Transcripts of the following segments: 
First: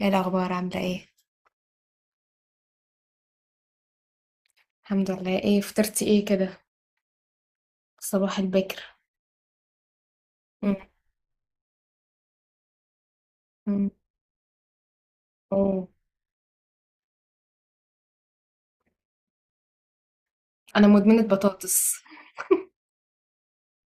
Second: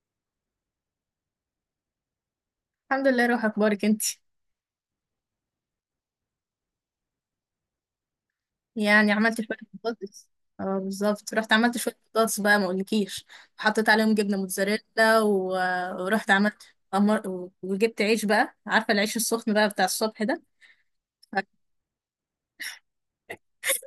ايه الاخبار؟ عامله ايه؟ الحمد لله، روح اخبارك انت. الحمد لله. ايه فطرتي ايه كده؟ صباح البكر. يعني عملت شويه بطاطس. مم. اه بالظبط، رحت عملت شويه بطاطس بقى ما اقولكيش. وحطيت مم. عليهم جبنه موتزاريلا اوه. ورحت عملت وجبت عيش بقى، عارفه العيش السخن بقى بتاع الصبح ده. انا مدمنه بطاطس.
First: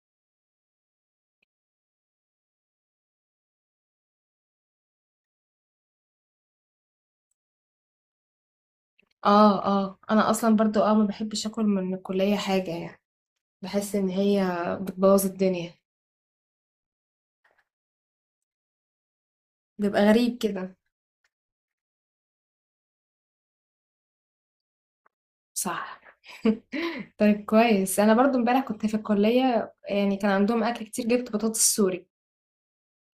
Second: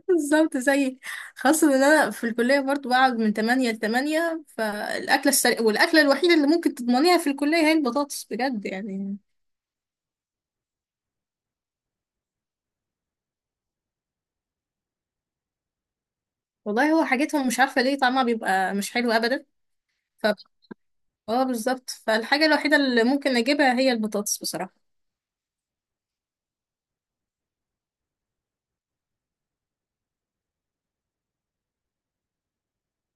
بالظبط زيك. خاصه ان انا في الكليه برضو بقعد من 8 ل 8، فالاكله السريعه والاكله الوحيده اللي ممكن تضمنيها في الكليه هي البطاطس بجد يعني. اه، اه، انا اصلا برضو ما بحبش اكل من الكليه حاجه، يعني بحس ان هي بتبوظ الدنيا. والله هو حاجتهم مش عارفه ليه طعمها بيبقى مش حلو ابدا. بيبقى غريب كده. اه بالظبط، فالحاجة الوحيدة اللي ممكن اجيبها هي البطاطس بصراحة. صح. طيب، كويس. انا برضو امبارح كنت في الكليه، يعني كان عندهم اكل كتير، جبت بطاطس سوري.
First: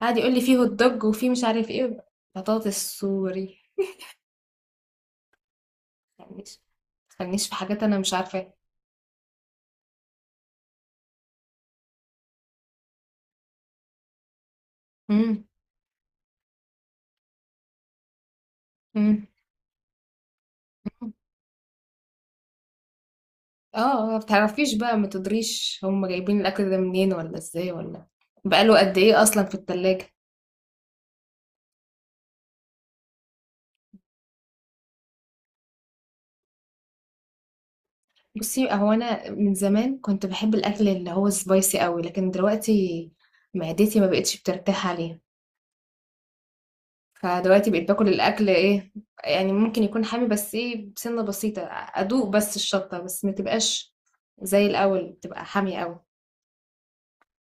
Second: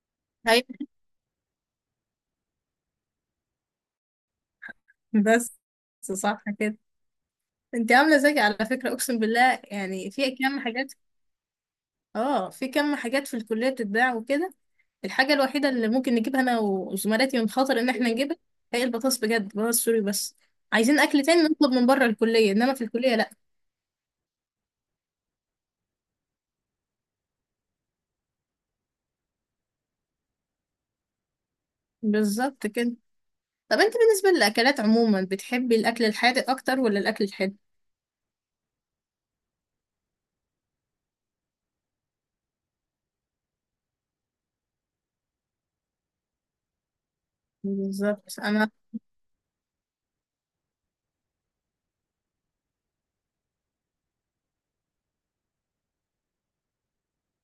قعد يقول لي فيه هوت ايوه. دوج وفيه مش عارف ايه. بطاطس سوري. بس ما صح تخلينيش، كده. ما تخلينيش في حاجات انت انا مش عاملة زيك عارفاها. على فكرة، اقسم بالله، يعني في كم حاجات. اه في كم حاجات في الكلية بتتباع وكده. الحاجة مم. الوحيدة اللي ممكن نجيبها انا وزملاتي من خطر ان احنا نجيبها هي البطاطس بجد، بطاطس سوري بس. عايزين مم. اكل تاني نطلب من بره الكلية، انما في الكلية لا. اه، ما بتعرفيش بقى، ما تدريش هم جايبين الاكل ده منين، ولا ازاي، ولا بقاله قد ايه اصلا في التلاجة. بالظبط كده. طب انت بالنسبة للاكلات عموما بتحبي الاكل الحادق اكتر ولا الاكل الحلو؟ بصي، هو انا من زمان كنت بحب الاكل اللي هو سبايسي قوي، لكن دلوقتي معدتي ما بقتش بترتاح عليه. فدلوقتي بقيت باكل بالظبط الاكل انا. ايه، يعني ممكن يكون حامي، بس ايه، بسنة بسيطة، ادوق بس الشطة، بس ما تبقاش زي الاول بتبقى حامية قوي.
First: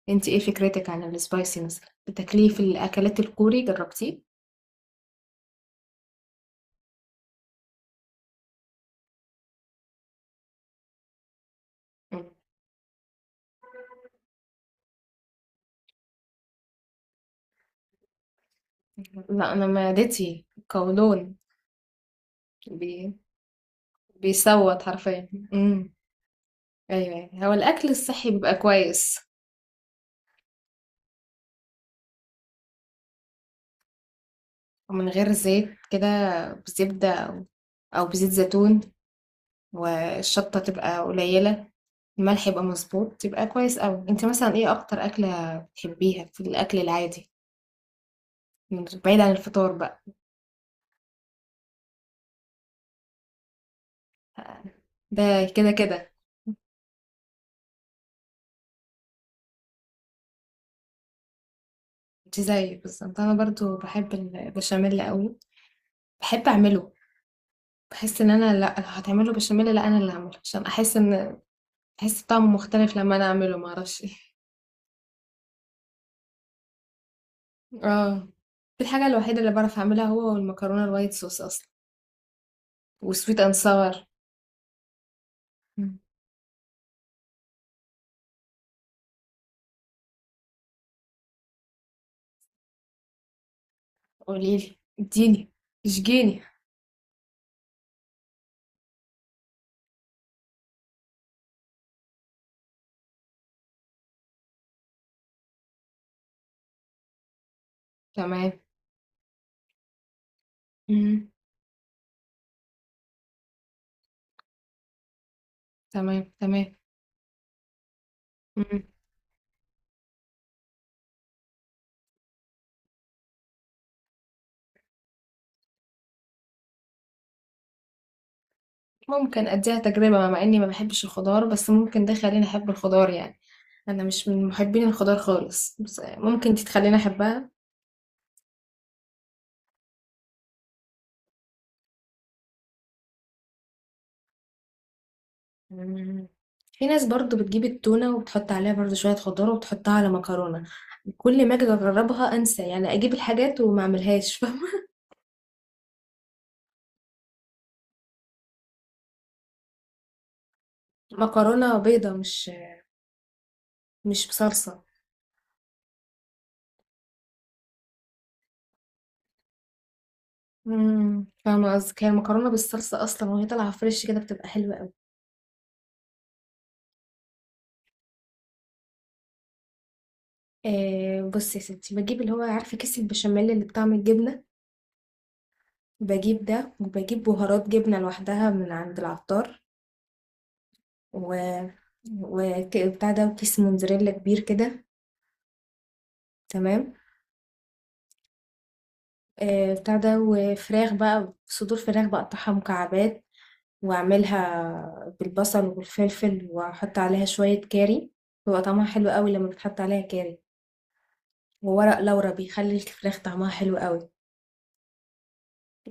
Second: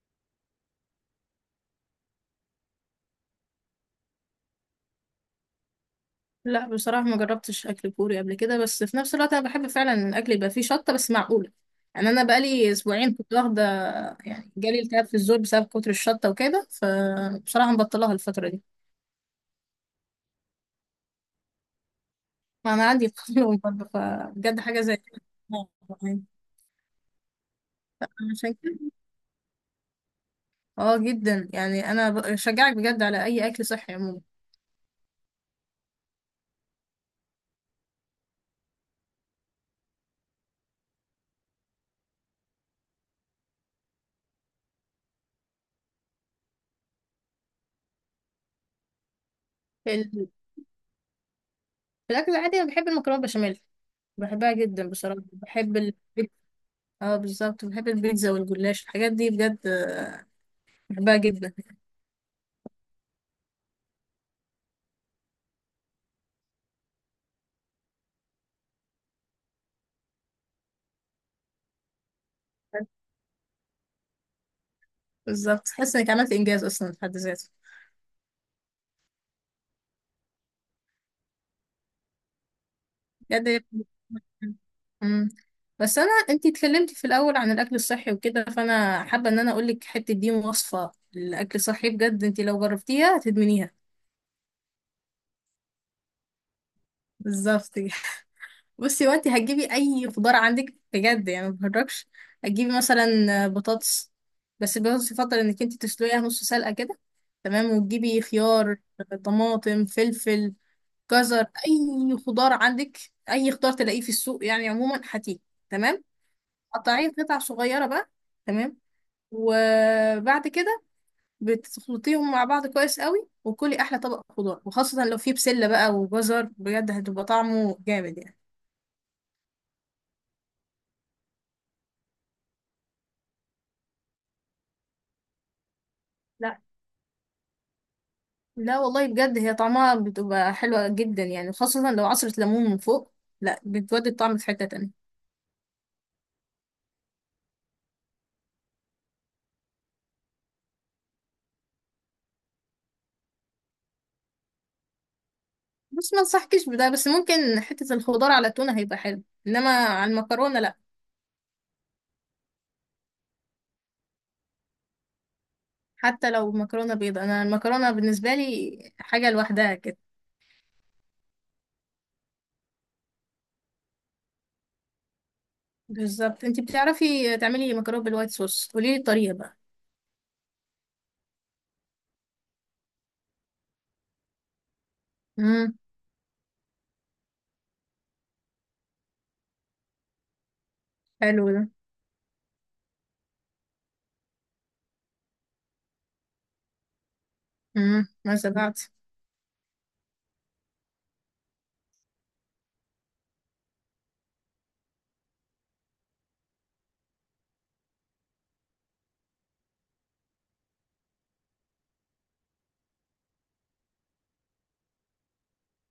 انت ايه فكرتك عن السبايسي؟ مثلا بتاكليه في الاكلات الكوري؟ جربتيه؟ لا بصراحة ما جربتش أكل كوري قبل كده، بس في نفس الوقت أنا بحب فعلا إن الأكل يبقى فيه شطة بس معقولة. يعني أنا مم. بقالي أسبوعين كنت واخدة، يعني جالي التهاب في الزور بسبب كتر الشطة وكده، فبصراحة مبطلها الفترة دي. لا، انا معدتي قولون. ما بي... أنا عندي قولون برضه، فبجد حاجة بيصوت زي كده. حرفيا. آه، يعني ايوه، أيوة. هو الاكل الصحي عشان بيبقى كده. كويس، اه جدا، يعني أنا بشجعك بجد على أي أكل صحي عموما. ومن غير زيت كده، بزبدة او بزيت زيتون، والشطة تبقى قليلة، الملح يبقى مظبوط، تبقى كويس قوي. انت مثلا ايه اكتر اكلة بتحبيها في الاكل العادي، بعيد عن الفطار بقى؟ ال- في الأكل العادي أنا بحب المكرونة بشاميل، بحبها جدا بصراحة. ده كده كده. اه بالظبط، بحب البيتزا والجلاش، الحاجات دي بجد. بحبها جدا. انت زيي بالظبط، انا برضو بحب البشاميل قوي. بحب اعمله. بحس ان انا، لا لو هتعمله بشاميل، لا، انا اللي هعمله عشان احس ان احس طعمه مختلف لما انا اعمله، ما اعرفش ايه. بالظبط، تحس انك عملت انجاز اصلا في حد ذاته. اه، دي الحاجه الوحيده اللي بعرف اعملها هو، والمكرونه الوايت صوص اصلا، وسويت بجد اند هي- ساور. مم. بس مم. انا انتي اتكلمتي في الاول عن الاكل الصحي وكده، فانا حابه ان انا اقول لك حته دي وصفه الاكل الصحي. بجد انتي لو جربتيها هتدمنيها. قوليلي، اديني، اشجيني. بالظبط كده. بصي، وانتي هتجيبي اي خضار عندك بجد يعني، ما بهرجش. هتجيبي مثلا بطاطس، بس البطاطس يفضل انك انتي تسلقيها نص سلقه كده. تمام. وتجيبي تمام. خيار، طماطم، فلفل، مم. جزر، اي خضار عندك، اي خضار تلاقيه في السوق يعني عموما هاتيه. تمام. تمام. تمام. قطعيه قطع صغيره بقى. تمام. مم. وبعد كده بتخلطيهم مع بعض كويس قوي، وكلي احلى طبق خضار. وخاصه لو فيه بسله بقى وجزر، بجد هتبقى طعمه جامد يعني. ممكن اديها تجربه، مع اني ما بحبش الخضار، بس ممكن ده يخليني احب الخضار، يعني انا مش من محبين الخضار خالص، بس ممكن لا، دي تخليني احبها. لا والله بجد هي طعمها بتبقى حلوه جدا يعني، خاصه لو عصره ليمون من فوق. لا، بتودي الطعم في حته تانية. مم. في ناس برضو بتجيب التونه وبتحط عليها برضو شويه خضار وبتحطها على مكرونه. كل ما اجي اجربها انسى، يعني اجيب الحاجات وما اعملهاش. فاهمه؟ بس ما انصحكش بده. بس ممكن حته الخضار على التونه هيبقى حلو، انما على المكرونه لا. مكرونه بيضه، مش بصلصه. حتى لو مكرونة بيضة، انا المكرونة بالنسبة لي حاجة لوحدها كده. فاهمه قصدك. هي المكرونه بالصلصه اصلا وهي طالعه فريش كده بتبقى حلوه قوي. بالظبط. انتي بتعرفي تعملي مكرونة بالوايت صوص، قوليلي الطريقة بقى. آه، بصي يا ستي، بجيب اللي هو عارفه كيس البشاميل اللي بطعم الجبنه، امم، بجيب ده، وبجيب بهارات جبنه لوحدها من عند العطار، حلو و ده. وبتاع ده، وكيس موتزاريلا كبير كده. تمام. ما سمعت. آه، بتاع ده، وفراخ بقى، صدور فراخ بقطعها مكعبات، واعملها بالبصل والفلفل، واحط عليها شوية كاري. بيبقى طعمها حلو قوي لما بتحط عليها كاري. وورق لورا بيخلي الفراخ طعمها حلو قوي.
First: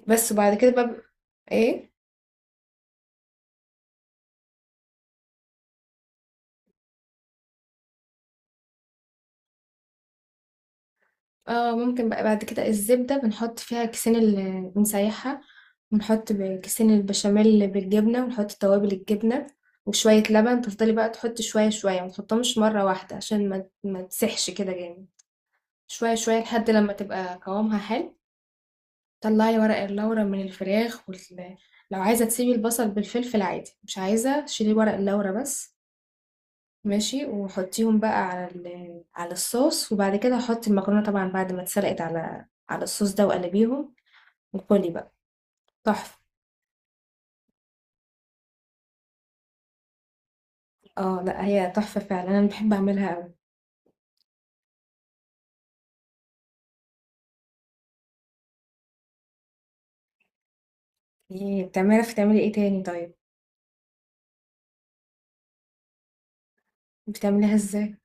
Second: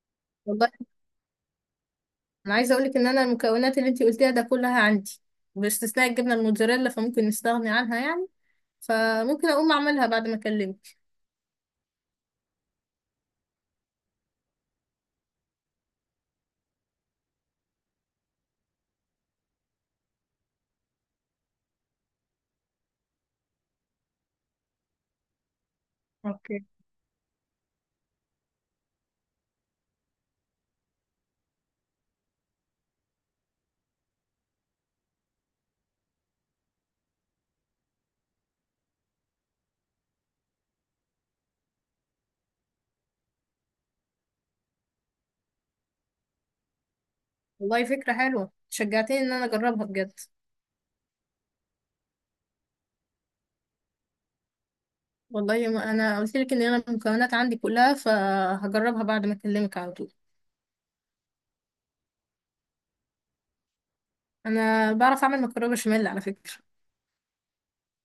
بس. وبعد والله كده بقى. ايه؟ انا عايزة اقولك ان انا المكونات اللي انتي قلتيها ده كلها عندي، باستثناء الجبنة الموتزاريلا، فممكن نستغني عنها يعني. فممكن اقوم اعملها بعد ما اكلمك. اه، ممكن بقى بعد كده الزبدة بنحط فيها كيسين اللي بنسيحها، ونحط كيسين البشاميل بالجبنة، ونحط توابل الجبنة، وشوية لبن. تفضلي بقى تحطي شوية شوية، ما تحطهمش مرة واحدة عشان ما تسحش كده جامد. شوية شوية اوكي. لحد لما تبقى قوامها حلو. طلعي ورق اللورا من الفراخ لو عايزة تسيبي البصل بالفلفل عادي، مش عايزة شيلي ورق اللورا بس. ماشي. وحطيهم بقى على الصوص. وبعد كده حطي المكرونة طبعا، بعد ما اتسلقت، على الصوص ده، وقلبيهم وكلي بقى. تحفة. والله فكرة حلوة، شجعتني ان انا اجربها بجد. اه، لا، هي تحفة فعلا، انا بحب اعملها قوي. والله ما انا قلت لك ان انا المكونات عندي كلها، فهجربها بعد ما اكلمك على طول. ايه بتعرفي تعملي ايه تاني؟ طيب، انا بعرف اعمل مكرونه بشاميل على فكره. بتعمليها ازاي؟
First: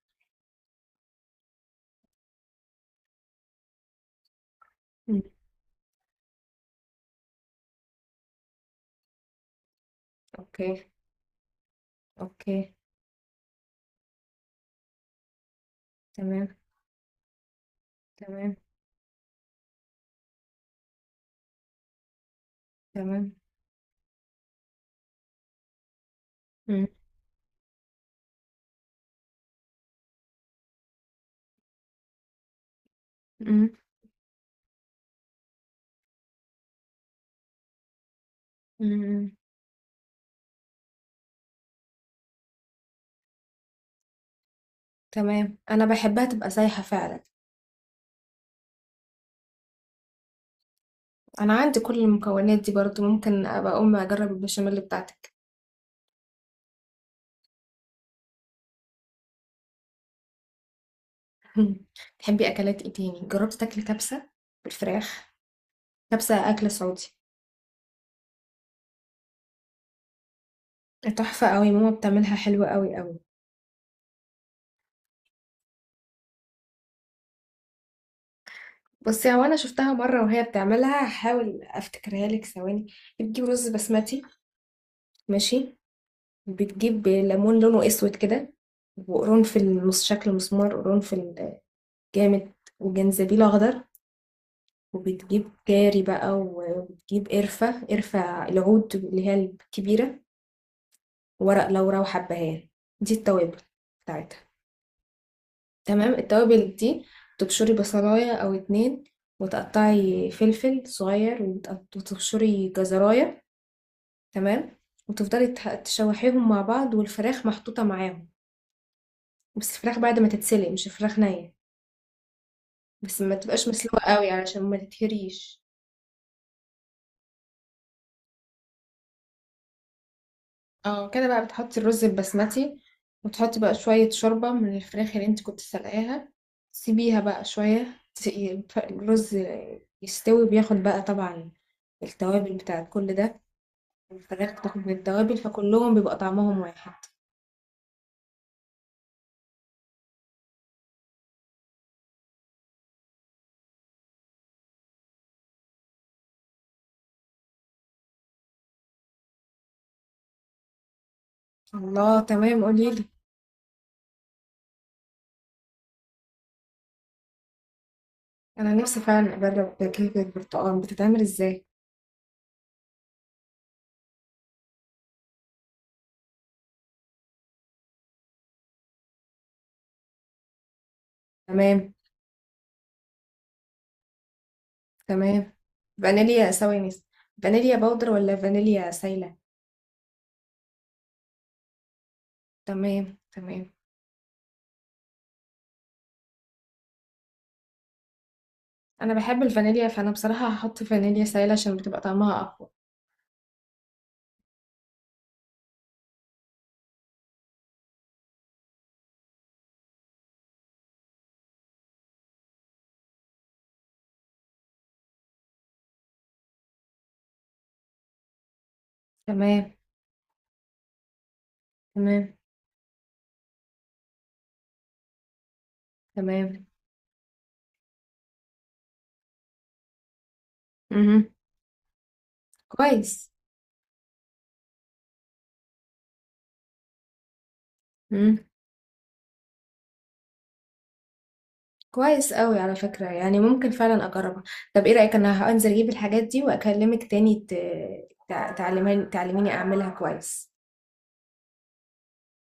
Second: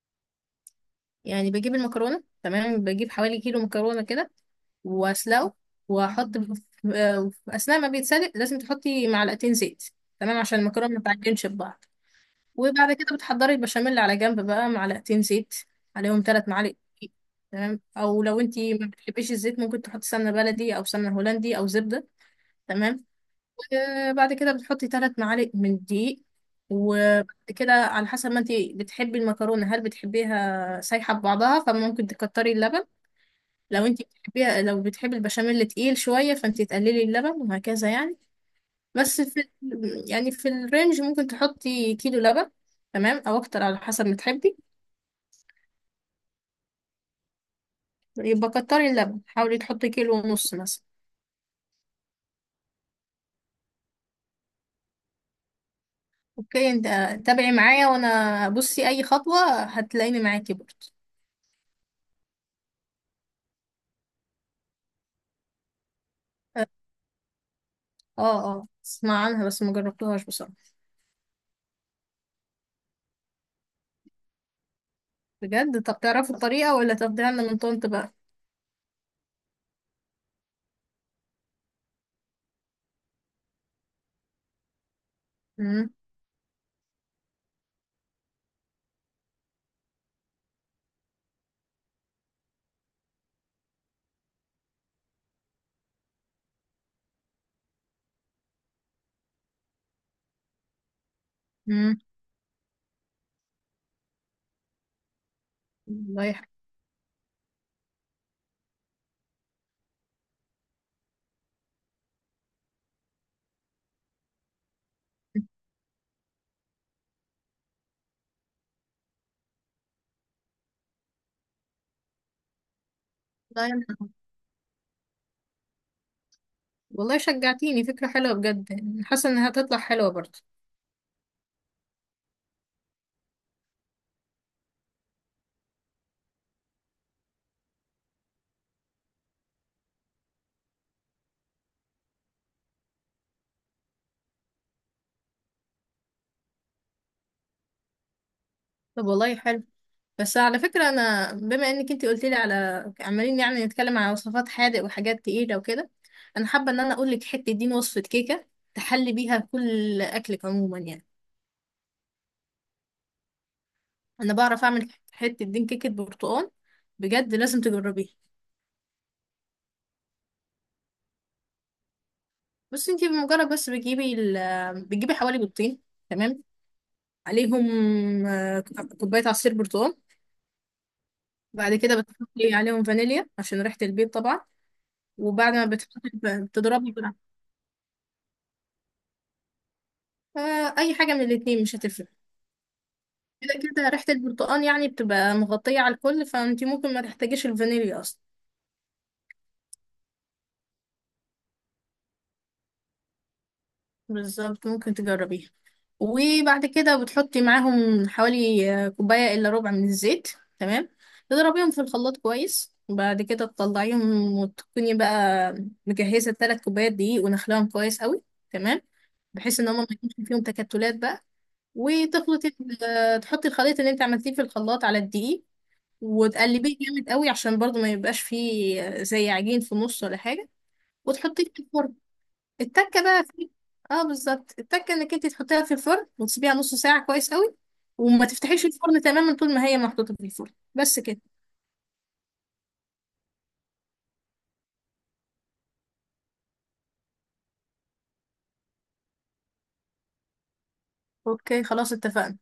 يعني بجيب المكرونه، تمام، بجيب حوالي كيلو مكرونه كده، مم. واسلقه. واحط في آه، في اثناء ما بيتسلق لازم تحطي معلقتين زيت، تمام، عشان اوكي. المكرونه ما تعجنش ببعض. اوكي. وبعد كده بتحضري البشاميل على جنب بقى، معلقتين زيت، عليهم تمام. 3 معالق دقيق، تمام. او لو تمام. انتي ما بتحبيش الزيت، ممكن تحطي سمنه بلدي او سمنه هولندي او زبده. تمام. تمام. بعد كده بتحطي 3 معالق من الدقيق. مم. وبعد كده على حسب ما انت بتحبي المكرونه، هل بتحبيها سايحه ببعضها فممكن تكتري اللبن. مم. لو انت بتحبيها، لو بتحبي البشاميل تقيل شويه، فانت تقللي اللبن وهكذا يعني. بس مم. في يعني في الرينج ممكن تحطي كيلو لبن، تمام، او اكتر على حسب ما تحبي. تمام، انا بحبها تبقى سايحة فعلا. يبقى كتري اللبن، حاولي تحطي كيلو ونص مثلا. انا عندي كل المكونات دي برضو، ممكن ابقى اقوم اجرب البشاميل بتاعتك. اوكي. انت تابعي معايا، وانا بصي اي خطوه هتلاقيني معاكي برضه. تحبي اكلات ايه تاني؟ جربت تاكلي كبسه بالفراخ؟ كبسه اكل سعودي. اه، اسمع عنها بس ما جربتهاش بصراحة. تحفه قوي، ماما بتعملها حلوه قوي قوي. بجد؟ طب تعرفوا الطريقة ولا تاخديها لنا من طنط بقى؟ بصي، هو انا شفتها مره وهي بتعملها، هحاول افتكرها لك. ثواني. بتجيب رز بسمتي، ماشي. امم بتجيب ليمون لونه اسود كده، وقرنفل، شكل مسمار قرنفل جامد، وجنزبيل اخضر. وبتجيب كاري بقى، وبتجيب قرفة، قرفة العود اللي هي الكبيرة، ورق لورا، امم وحبهان. دي التوابل بتاعتها. تمام. والله يح- التوابل دي تبشري بصلاية أو اتنين، وتقطعي فلفل صغير، وتبشري جزراية. تمام. وتفضلي تشوحيهم مع بعض، والفراخ محطوطة معاهم، بس الفراخ بعد ما تتسلق، مش الفراخ نية، بس ما تبقاش والله مسلوقة يح- قوي علشان ما تتهريش. والله شجعتيني، فكرة حلوة بجد يعني، حاسة انها هتطلع حلوة برضه. اه كده بقى، بتحطي الرز البسمتي، وتحطي بقى شوية شوربة من الفراخ اللي انت كنت سلقاها، سيبيها بقى شوية الرز يستوي، بياخد بقى طبعا التوابل بتاعت كل ده، الفراخ بتاخد من التوابل فكلهم بيبقى طعمهم واحد. طب والله حلو. بس على فكرة، انا بما انك انتي قلتي لي على عمالين يعني نتكلم على وصفات حادق وحاجات تقيلة وكده، انا حابة ان انا اقول لك حتة دين وصفة كيكة تحلي بيها كل اكلك عموما يعني. الله، تمام، قوليلي. انا بعرف اعمل حتة دين كيكة برتقال، بجد لازم تجربيها. انا نفسي فعلا اجرب كيكة البرتقال، بتتعمل ازاي؟ بس انتي بمجرد بس بتجيبي بتجيبي حوالي بيضتين، تمام، عليهم آه، كوباية عصير برتقال. بعد تمام. كده بتحطي عليهم فانيليا عشان ريحة البيض طبعا. تمام. وبعد ما بتحطي فانيليا، ثواني. بتضربي بقى، فانيليا باودر ولا فانيليا سايلة؟ أي حاجة من الاتنين مش هتفرق. تمام. كده تمام. كده ريحة البرتقال يعني بتبقى مغطية على الكل، فانتي ممكن ما تحتاجيش الفانيليا أصلا. انا بحب الفانيليا، فانا بصراحة هحط فانيليا سائلة عشان بتبقى طعمها اقوى. بالظبط، ممكن تجربيها. وبعد كده بتحطي معاهم حوالي كوباية إلا ربع من الزيت، تمام. تضربيهم في الخلاط كويس، وبعد كده تطلعيهم، وتكوني بقى مجهزة 3 كوبايات دقيق ونخلاهم كويس قوي، تمام، بحيث ان تمام. هما ما يكونش فيهم تكتلات بقى. تمام. وتخلطي ال- آه، تحطي الخليط اللي انت عملتيه في الخلاط على الدقيق، تمام. وتقلبيه جامد قوي، عشان برضو ما يبقاش فيه زي عجين في النص ولا حاجة. امم وتحطيه في الفرن. التكه بقى كويس. في اه بالظبط، التكه انك انت تحطيها في الفرن وتسيبيها نص ساعه كويس قوي. وما امم تفتحيش الفرن تماما طول ما هي محطوطه في الفرن، بس كده. كويس قوي على فكرة، يعني ممكن فعلا اجربها. طب ايه رأيك انا هنزل اجيب الحاجات دي واكلمك تاني، ت... تع- تعلمين تعلميني اعملها كويس. اوكي، خلاص اتفقنا.